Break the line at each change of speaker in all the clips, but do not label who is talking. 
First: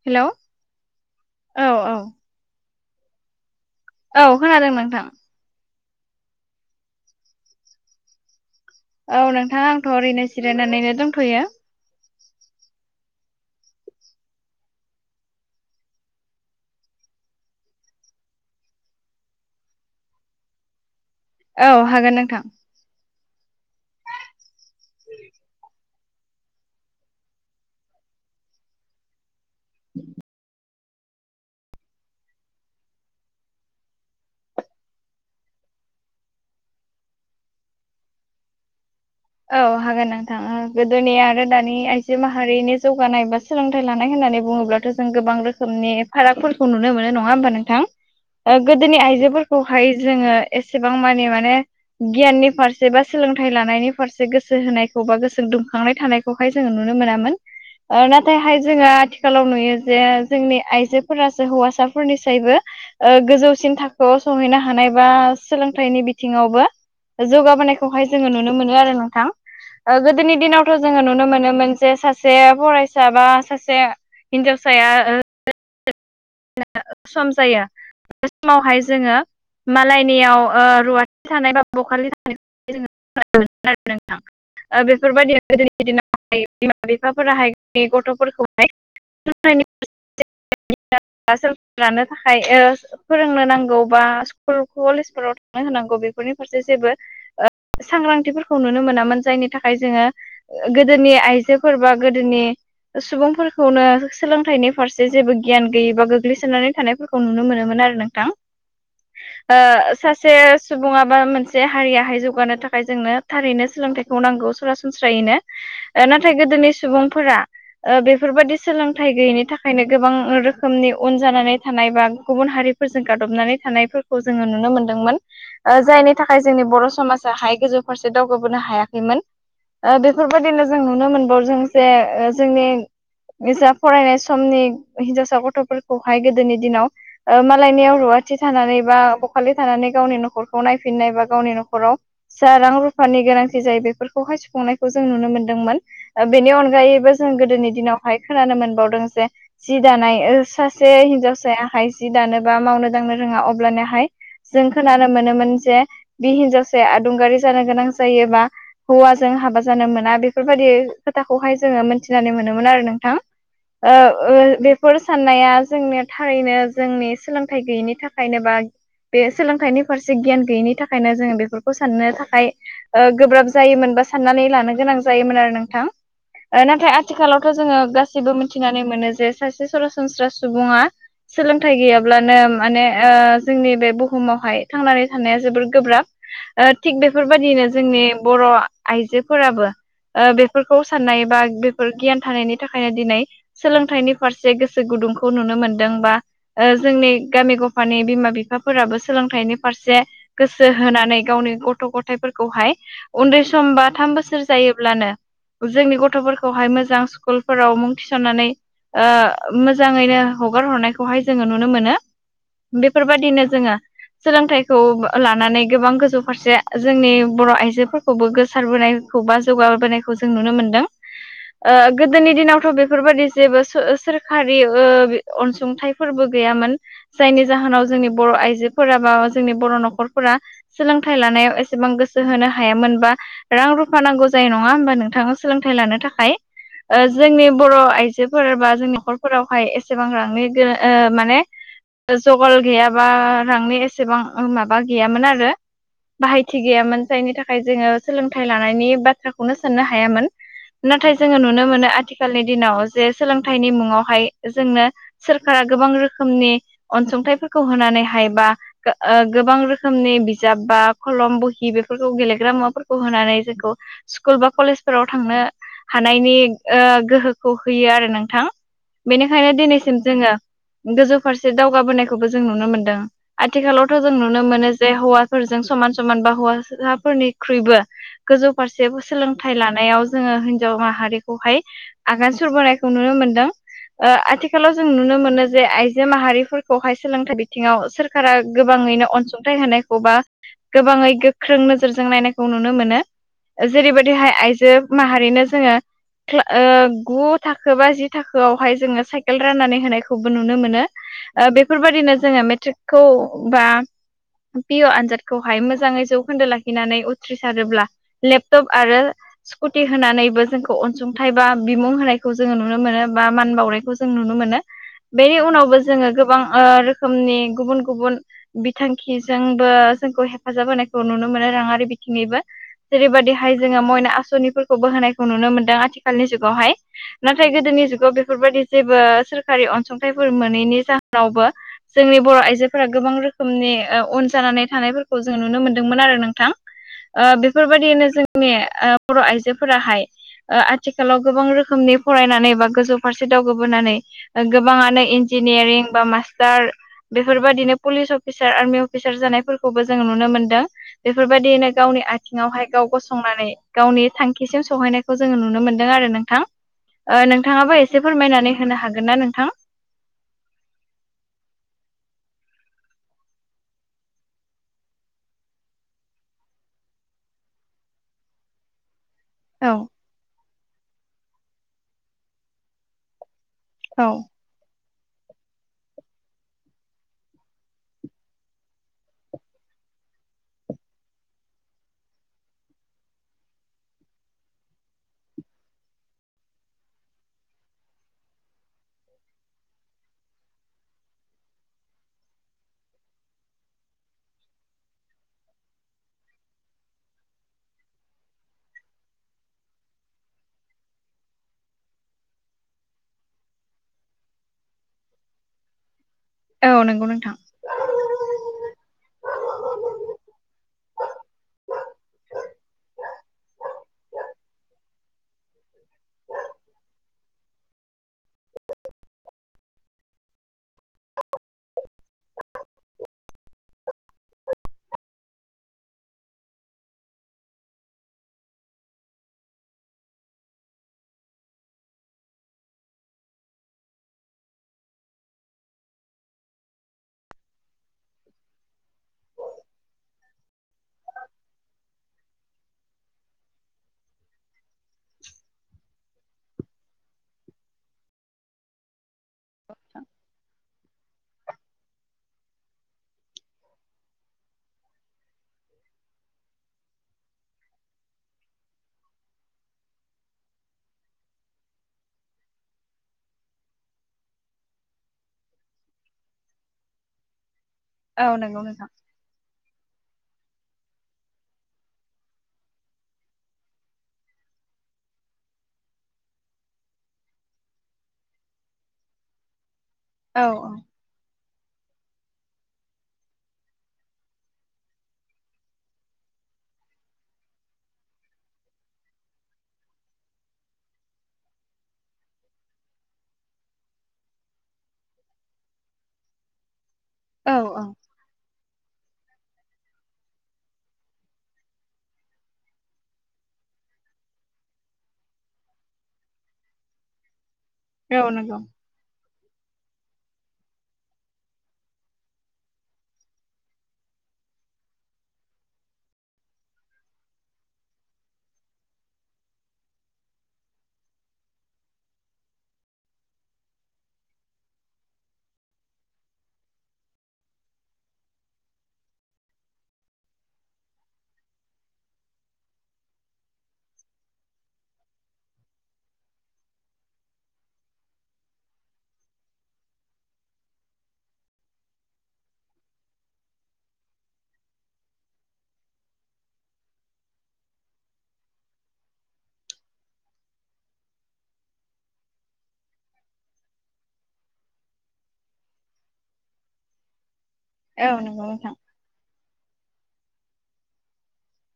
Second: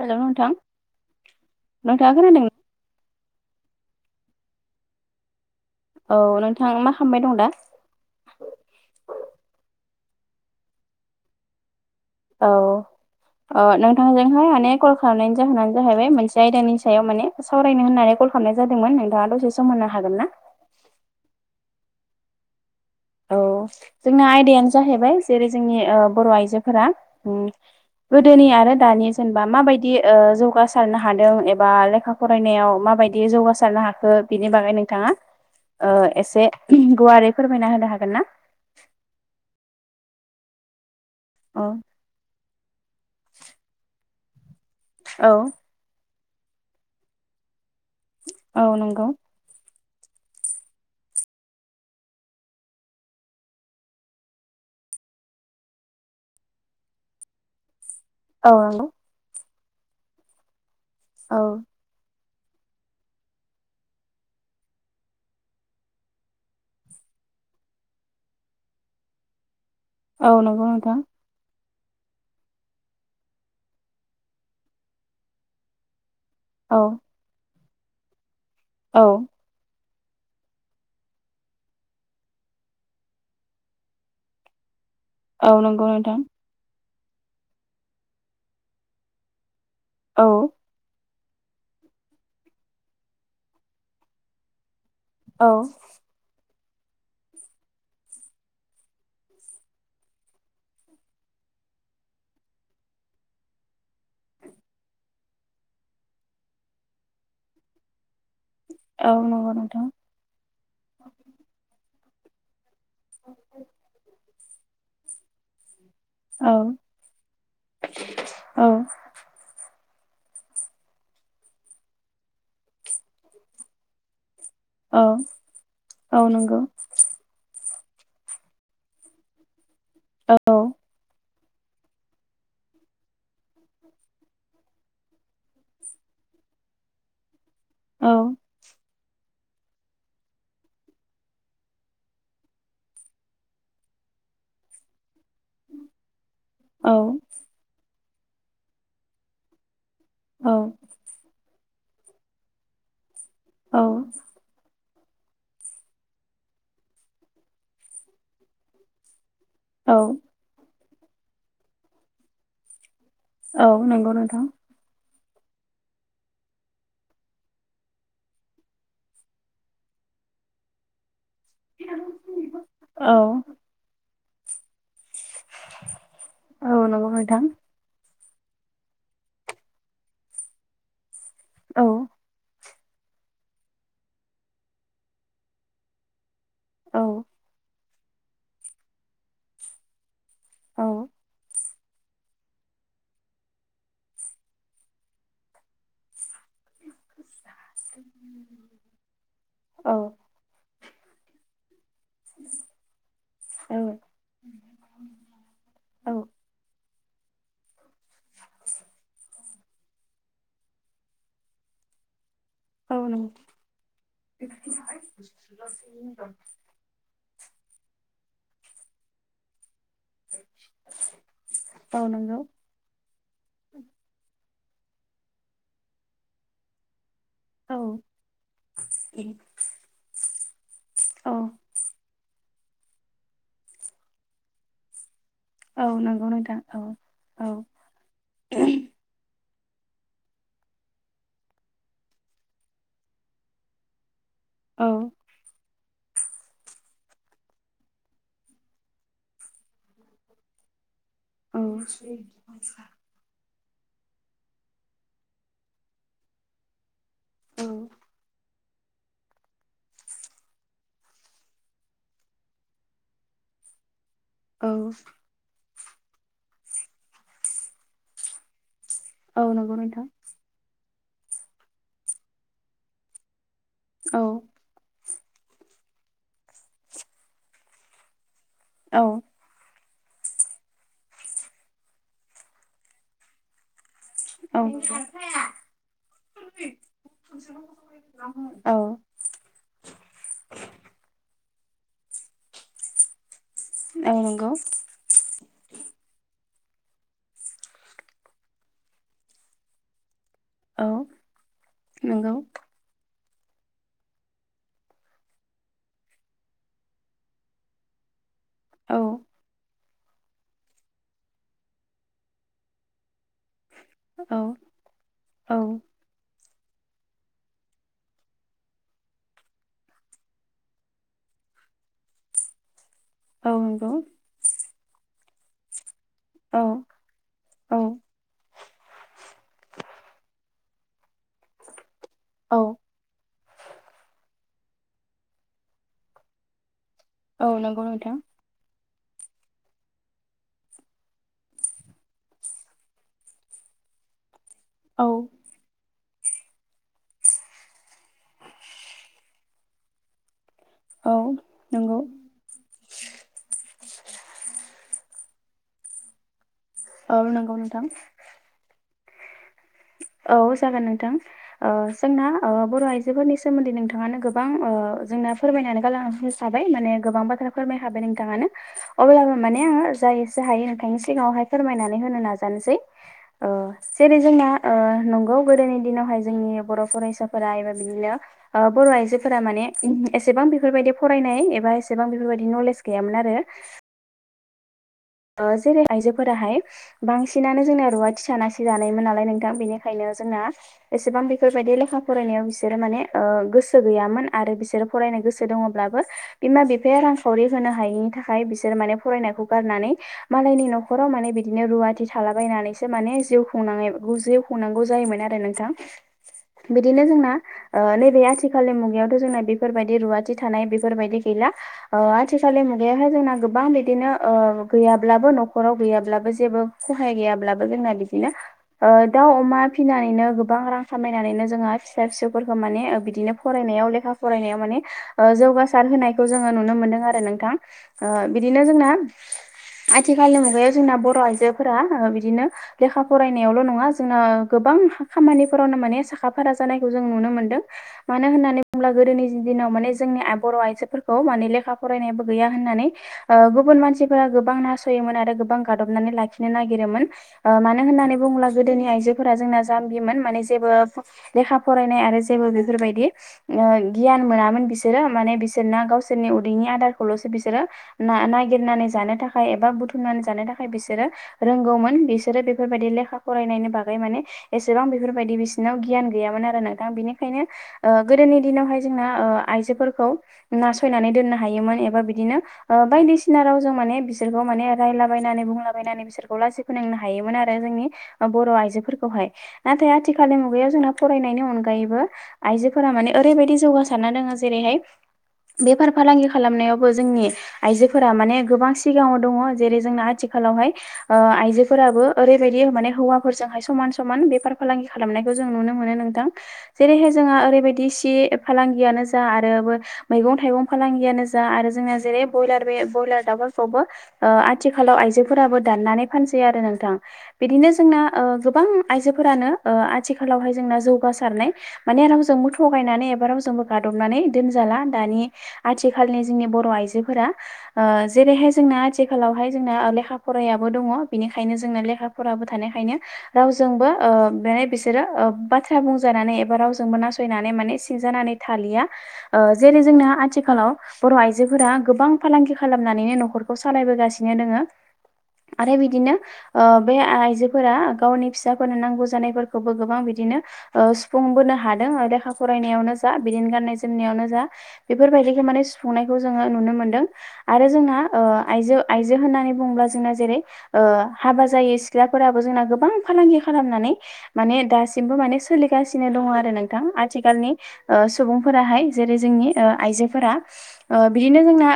हेल'
hello
नोंथां
औ औ
नोंथाङा खोनादों
औ खोनादों नोंथां
औ नोंथां मा खालामबाय दं दा
औ नोंथाङा आंथ' ओरैनो ज जिरायनानैनो दंथ'यो
औ अ नोंथांजोंहाय माने कल खालामनायनि जाहोनानो जाहैबाय मोनसे आयदानि सायाव माने सावरायनो होननानै कल खालामनाय जादोंमोन नोंथाङा दसे सम होननो हागोन ना
औ हागोन नोंथां
औ जोंना आयदायानो जाहैबाय जेरै जोंनि बर' आइजोफोरा गोदोनि आरो दानि जेनेबा माबायदि जौगासारनो हादों एबा लेखा फरायनायाव माबायदि जौगासारनो हाखो बिनि बागै नोंथाङा। एसे गुवारै फोरमायना होनो हागोन ना
औ हागोन नोंथाङा गोदोनि आरो
औ
दानि आ जि माहारिनि जौगानाय बा सोलोंथाइ लानाय होननानै बुङोब्लाथ' जों
औ
गोबां रोखोम रोखोम नि फारागफोरखौ नुनो मोनो नङा होमबा नोंथां
औ
गोदोनि
नंगौ
आइजोफोरखौ खौहाय जोङो एसेबां मानि माने गियाननि फारसे बा सोलोंथाइ लानायनि सेो होनायखौ बा गो दुंखांनाय थानायखौहाय जोङो नुनो मोनामोन
औ
नाथायहाय जोङो
नंगौ
आथिखालाव नुयो जे जोंनि
औ
आइजोफोरासो हौवासा। फोरनिसायबो गोजौसिन थाखोआव संहैनो हानाय बा सोलोंथाइनि बिथिङावबो जौगाबोनायखौहाय जोङो नुनो मोनो आरो थ
औ
गोदोनि
नंगौ
दिनावथ'
नोंथां
जोङो नुनो मोनो मोनसे सासे सासे फरायसा बा सासे हिनजावसाया
औ।
सम जायो बे समावहाय
औ
जोङो। मालायनियाव ओ रुवाथि थानाय बा बखालि ओ बेफोरबायदि
औ नंगौ
गोदोनि
नोंथां
दिनावहाय बिमा बिफाफोराहाय गथ'फोरखौहाय
औ
बा सोलोंथाइ लानो थाखाय ओ फोरोंनो नांगौ बा स्कुल कलेजफोराव
औ
थांनो होनांगौ बेखौ। न'खरनि फारसे जेबो ओ सांग्रांथिफोरखौ नुनो मोनामोन जायनि थाखाय जोङो। गोदोनि आइजोफोर बा गोदोनि सुबुंफोरखौनो सोलोंथाइनि फारसे जेबो गियान गैयिबा गोग्लैसोनानै थानायफोरखौ नुनो मोनोमोन आरो
औ नंगौ नोंथां
नोंथां। सासे सुबुङा बा मोनसे हारियाहाय जौगानो थाखाय। मफ्राय जोंनो थारैनो सोलोंथाइखौ नांगौ सरासनस्रायैनो नाथाय
औ
गोदोनि सुबुंफोरा बेफोरबायदि
औ
सोलोंथाइ गैयिनि थाखायनो गोबां। रोखोमनि उन जानानै थानाय बा गुबुन हारिफोरजों गादबनानै थानाय। खौ जोङो नुनो
औ
मोनदोंमोन जायनि
औ
थाखाय
नंगौ
जोंनि बर' समाज गोजौ फारसे दावगाबोनो हायाखैमोन
औ
बेफोरबायदिनो जों नुनो मोन जों जे जोंनि ओजा फरायनाय समनि। हिनजावसा गथ'फोरखौहाय गोदोनि दिनाव मालायनियाव
औ
रुवाथि थानानै बा बखालि थानानै गावनि न'खरखौ नायफिननाय बा गावनि न'खराव जा रां रुफानि गोनांथि जायो बेफोरखौहाय सुफुंनायखौ जों नुनो मोनदोंमोन बेनि अनगायैबो जों गोदोनि दिनावहाय खोनानो मोनबावदों जे जि दानाय
औ
सासे हिनजावसायाहाय जि दानो बा मावनो दांनो रोङा
औ
अब्लानाहाय जों खोनानो मोनोमोन जे बि हिनजावसाया आदुंगारि जानो गोनां जायोबा हौवाजों हाबा। जानो
औ
मोना बेफोरबायदि खोथाखौहाय जोङो मोनथिनानै मोनोमोन आरो नोंथां।
औ
ओ
नंगौ
ओ
नोंथां।
बेफोर साननाया जोंनि थारैनो जोंनि सोलोंथाइ गैयिनि थाखायनो बा बे सोलोंथाइनि फारसे गियान गैयिनि थाखायनो जोङो बेफोर खौ साननो थाखाय ओ
औ
गोब्राब जायोमोन बा साननानै लानो गोनां। जायोमोन आरो नोंथां
औ
नाथाय
नंगौ नोंथां
आथिखालावथ' जोङो गाससिबो मिथिनानै मोनो। जे सासे सरासनस्रा सुबुङा सोलोंथाइ
औ
गैयाब्ला। अब्लानो माने जोंनि ओ बे बुहुमावहाय थांनानै थानाया जोबोर गोब्राब ओ थिग
औ
बेफोरबायदिनो जोंनि बर' आइजोफोराबो ओ बेफोरखौ
औ
साननाय बा बेफोर गियान थानायनि थाखायनो दिनै सोलोंथाइ थाइनि फारसे गोसो गुदुंखौ नुनो मोनदों बा जोंनि गामि गफानि बिमा बिफाफोराबो सोलोंथाइनि
औ
फारसे गोसो होनानै गावनि गथ' गथाय' थायफोरखौहाय उन्दै सम बा थाम बोसोर जायोब्लानो जोंनि
औ
गथ'फोरखौहाय मोजां स्कुलफोराव मुं थिसननानै ओ मोजाङैनो हगारहरनायखौहाय जोङो नुनो मोनो
औ नों
बेफोरबायदिनो जोङो सोलोंथाइखौ लानानै गोबां गोजौ फारसे जोंनि बर' आइजोफोरखौबो गोसार बोनायखौ बा जौगाबोनायखौ खौ जों नुनो मोनदों ओ
औ
गोदोनि
नंगौ
दिनावथ' बेफोरबायदि जेबो सोरखारि ओ अनसुंथाइफोरबो गैयामोन जायनि
औ
जाहोनाव जोंनि बर' आइजोफोरा बा जोंनि बर' न'खरफोरा सोलोंथाइ लानायाव एसेबां गोसो होनो हायामोनबा रां रुफा नांगौ जायो नङा होमबा नोंथां सोलोंथाइ
औ
लानो
नंगौ
थाखाय
नोंथां
ओ जोंनि
औ औ औ
बर' आइजोफोर बा जोंनि न'खरफोरावहाय एसेबां रांनि गो ओ माने जगल गैयाबा रांनि एसेबां माबा गैयामोन आरो बाहायथि गैयामोन जायनि थाखाय जोङो सोलोंथाइ लानायनि बाथ्राखौनो साननो हायामोन नाथाय जोङो
औ
नुनो मोनो आथिखालनि दिनाव जे सोलोंथाइनि मुङावहाय जोंनो सोरखारा गोबां रोखोमनि अनसुंथाइफोरखौ होनानैहाय बा गोबां रोखोमनि बिजाब बा खलम बहि बेफोरखौ गेलेग्रा मुवाफोरखौ होनानै जोंखौ स्कुल बा कलेजफोराव थांनो हानायनि ओ गोहोखौ होयो आरो नोंथां
औ
बेनिखायनो
नंगौ
दिनैसिम
नोंथां
जोङो गोजौ फारसे दावगाबोनायखौबो जों नुनो मोनदों आथिखालावथ' जों नुनो
औ
मोनो जे हौवाफोरजों समान समान बा हौवासाफोरनिख्रुइबो गोजौ फारसेबो सोलोंथाइ लानायाव जोङो हिनजाव माहारिखौहाय आगान सुरबोनायखौ नुनो मोनदों ओ
औ
आथिखालाव जों नुनो मोनो जे आइजो माहारिफोरखौहाय सोलोंथाइ बिथिङाव सोर- सोरखारा
औ औ
गोबाङैनो अनसुंथाइ होनायखौबा गोबाङै गोख्रों नोजोरजों नायनायखौ नुनो मोनो
औ
जेरैबायदिहाय
नंगौ
आइजो माहारिनो जोङो ओ गु- थाखो बा जि थाखोआवहाय जोङो साइकेल राननानै होनायखौ खौबो नुनो मोनो
औ
ओ बेफोरबायदिनो
नंगौ
जोङो मेट्रिकखौ बा पि य' आनजादखौहाय मोजाङै जौखोन्दो लाखिनानै उथ्रिसारोब्ला लेपटप
औ
आरो स्कुटि होनानैबो जोंखौ अनसुंथाइ बा बिमुं होनाय खौ जोङो नुनो मोनो बा मान बावनायखौ जों
औ
नुनो मोनो बेनि
औ
उनावबो जोङो गोबां रोखोमनि गुबुन गुबुन बिथांखिजोंबो जोंखौ हेफाजाब होनायखौ नुनो मोनो रांआरि बेथिंनिबो
औ
जेरैबायदिहाय जोङो
नंगौ
मयना आसनिफोरखौबो होनायखौ नुनो मोनदों आथिखालनि
औ
जुगावहाय नाथाय
औ
गोदोनि जुगाव बेफोरबायदि जेबो सोरखारि अनसुंथाइफोर मोनैनि जाहोनावबो जोंनि बर'
औ
आइजोफोरा गोबां रोखोमनि उन जानानै थानायफोरखौ जोङो नुनो मोनदोंमोन आरो नोंथां ओ
औ नंगौ
बेफोरबायदिनो
नोंथां
जोंनि बर' आइजोफोराहाय आथिखालाव गोबां रोखोमनि फरायनानै बा गोजौ फारसे दावगाबोनानै गोबाङानो
औ
इन्जिनियारिं बा मास्टार बेफोरबायदिनो पुलिस अफिसार आर्मि अफिसार जानायफोरखौबो जोङो नुनो मोनदों
औ
बेफोरबायदिनो
नंगौ
गावनि आ- -थिङावहाय गाव गसंनानै गावनि थांखिसिम सहैनायखौ जोङो नुनो मोनदों आरो नोंथां
औ
ओ
नंगौ
नोंथाङाबो
नोंथां
एसे फोरमायनानै होनो हागोन ना नोंथां?
औ जागोन नोंथां ओ जोंना ओ बर' आइजोफोरनि सोमोन्दै नोंथाङानो गोबां ओ जोंना फोरमायनानै गालां- बाय माने गोबां बाथ्रा फोरबायखाबाय नोंथाङानो अब्लाबो माने
औ
आङो जा एसे हायो नोंथांनि सिगाङावहाय फोरमायनानै होनो नाजानोसै ओ
औ
जेरै जोंना ओ नंगौ गोदोनि दिनावहाय जोंनि बर' फरायसाफोरा एबा बिदिनो बर' आइजोफोरा माने एसेबां बेफोरबायदि फरायनाय एबा एसेबां बेफोरबायदि नलेज गैयामोन आरो जेरै आयजोफोराहाय बांसिनानो जोंना रुवाथि थानानैसो जानायमोन नालाय नोंथां बेनिखायनो जोंना एसेबां बेफोरबायदि लेखा फरायनायाव बिसोरो माने गोसो गैयामोन आरो बिसोर फरायनो गोसो दङब्लाबो बिमा बिफाया रांखावरि होनो हायिनि थाखाय बिसोर माने फरायनायखौ गारनानै मालायनि न'खराव माने बिदिनो रुवाथि थालाबायनानैसो माने जिउ खुंनाङो खुंनांगौ जायोमोन आरो नोंथां
औ
बिदिनो
नंगौ
जोंना
नोंथां
नैबे आथिखालनि मुगायावथ' जोंना बेफोरबायदि रुवाथि थानाय बेफोरबायदि गैला आथिखालि मुगायाव जोंना गोबां बिदिनो गैयाब्लाबो न'खराव गैयाब्लाबो जेबो खहाय गैयाब्लाबो जोंना बिदिनो दाउ अमा फिनानैनो गोबां रां खामायनानैनो जोंहा फिसा फिसौफोरखौ माने बिदिनो फरायनायाव लेखा फरायनायाव माने जौगासार होनायखौ जोङो नुनो मोनदों आरो नोंथां बिदिनो जोंना आथिखालनि मुगायाव जोंना बर' आइजोफोरा बिदिनो लेखा फरायनायावल' नङा जोंना गोबां खामानिफोरावनो माने साखा फारा जानायखौ जों नुनो मोनदों मानो होननानै बुङोब्ला गोदोनि दिनाव माने जोंनि बर' आइजोफोरखौ माने लेखा फरायनायाबो गैया होननानै गुबुन मानसिफोरा गोबां नासयोमोन आरो गोबां गादबनानै लाखिनो नागिरोमोन मानो होननानै बुङोब्ला गोदोनि आइजोफोरा जोंना जाम्बिमोन माने जेबो लेखा फरायनाय आरो जेबो बेफोरबायदि गियान मोनामोन बिसोरो माने बिसोरना गावसोरनि उदैनि आदारखौल'सो बिसोरो ना नागिरनानै जानो थाखाय एबा बुथुमनानै जानो थाखाय बिसोरो रोंगौमोन बिसोरो बेफोरबायदि लेखा फरायनायनि बागै माने एसेबां बेफोरबायदि बिसोरनाव गियान गैयामोन आरो नोंथां बिनिखायनो
औ
गोदोनि
नंगौ
दिनावहाय
नोंथां
जोंना आइजोफोरखौ नासयनानै दोननो हायोमोन एबा बिदिनो बायदिसिना राव जों माने बिसोरखौ माने रायलाबायनानै बुंलाबायनानै बिसोरखौ लासि फोनांनो हायोमोन आरो जोंनि बर' आइजोफोरखौहाय नाथाय आथिखालनि
औ
मुगायाव जोंना फरायनायनि अनगायैबो आइजोफोरा माने ओरैबायदि जौगासारना दङो जेरैहाय बेफार फालांगि खालामनायावबो जोंनि आइजोफोरा माने गोबां सिगाङाव दङ जेरै जोंना आथिखालावहाय आइजोफोराबो ओरैबायदि माने हौवाफोरजोंहाय समान समान बेफार फालांगि खालामनायखौ जों नुनो मोनो नोंथां जेरैहाय जोंहा
औ
ओरैबायदि
औ
सि फालांगियानो जा आरो मैगं थाइगं फालांगियानो जा आरो जोंना जेरै ब्रयलार बे ब्रयलार खौबो आथिखालाव आइजोफोराबो दान्नानै फानसै आरो नोंथां बिदिनो जोंना
औ नंगौ
गोबां आइजोफोरानो आथिखालावहाय जोंना जौगासारनाय माने रावजोंबो थगायनानै एबा रावजोंबो गादबनानै दोनजाला दानि आथिखालनि जोंनि बर' आइजोफोरा जेरैहाय जोंना आथिखालावहाय जोंना लेखा फरायाबो दङ बेनिखायनो जोंना लेखा फराबो थानायखायनो रावजोंबो माने बिसोरो बाथ्रा बुंजानानै एबा रावजोंबो नासयनानै माने सिंजानानै थालिया जेरै जोंना आथिखालाव बर' आइजोफोरा गोबां फालांगि खालाम खालामनानैनो न'खरखौ सालायबोगासिनो दोङो आरो बिदिनो बे आइजोफोरा गावनि फिसाफोरनो नांगौ जानायफोरखौबो गोबां बिदिनो सुफुंबोनो हादों लेखा फरायनायावनो जा बिदिनो गाननाय जोमनायावनो जा बेफोरबायदिखौ माने सुफुंनायखौ जोङो नुनो मोनदों आरो जोंना आइजो आइजो होननानै बुङोब्ला जोंना जेरै हाबा जायै सिख्लाफोराबो जोंना गोबां फालांगि खालामनानै माने दासिमबो माने सोलिगासिनो दङ आरो नोंथां आथिखालनि
औ नंगौ नोंथां
सुबुंफोराहाय जेरै जोंनि आइजोफोरा बिदिनो जोंना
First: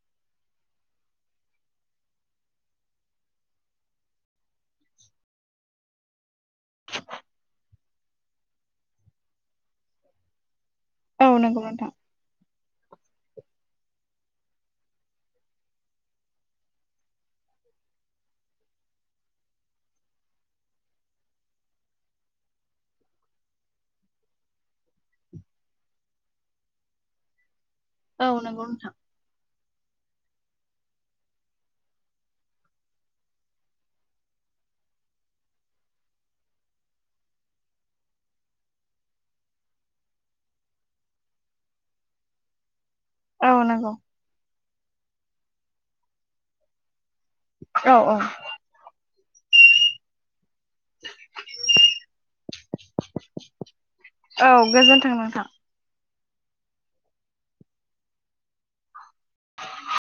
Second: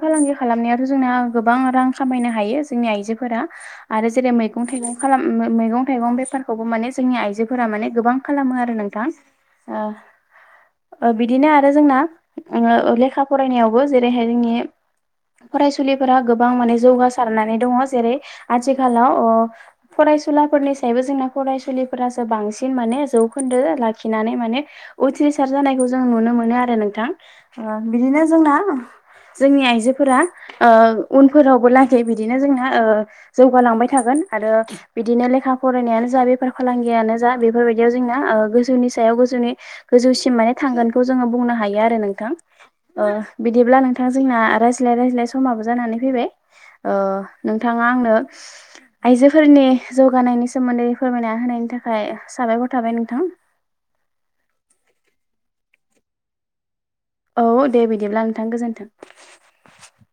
फालांगि खालामनायावाथ' जोंना गोबां रां खामायनो हायो जोंनि आइजोफोरा आरो जेरै मैगं थाइगं खालाम मैगं थाइगं बेफारखौबो माने जोंनि आइजोफोरा माने गोबां खालामो आरो नोंथां
औ
बिदिनो
नंगौ
आरो
नोंथां
जोंना लेखा फरायनायावबो जेरैहाय जोंनि फरायसुलिफोरा गोबां माने जौगासारनानै दङ जेरै आथिखालाव फरायसुलाफोरनि सायावबो जोंना फरायसुलिफोरासो बांसिन माने जौखोन्दो लाखिनानै माने उथ्रिसार जानायखौ जों नुनो मोनो आरो नोंथां बिदिनो
औ
जोंना
नंगौ नोंथां।
जोंनि आइजोफोरा उनफोरावबो लागै बिदिनो जोंना जौगालांबाय थागोन आरो बिदिनो लेखा फरायनायानो जा बेफार फालांगियानो जा बेफोरबायदियाव जोंना गोजौनि सायाव गोजौनि गोजौसिम माने थांगोनखौ जोङो बुंनो हायो आरो नोंथां
औ
बिदिब्ला
नंगौ
नोंथां जोंना रायज्लाय रायज्लाय समाबो जानानै फैबाय नोंथाङा
औ
आंनो आइजोफोरनि जौगानायनि सो सोमोन्दै फोरमायना होनायनि थाखाय साबायखर थाबाय नोंथां
औ गोजोन्थों नोंथां
औ दे बिदिब्ला नोंथां गोजोन्थों
[inaudible]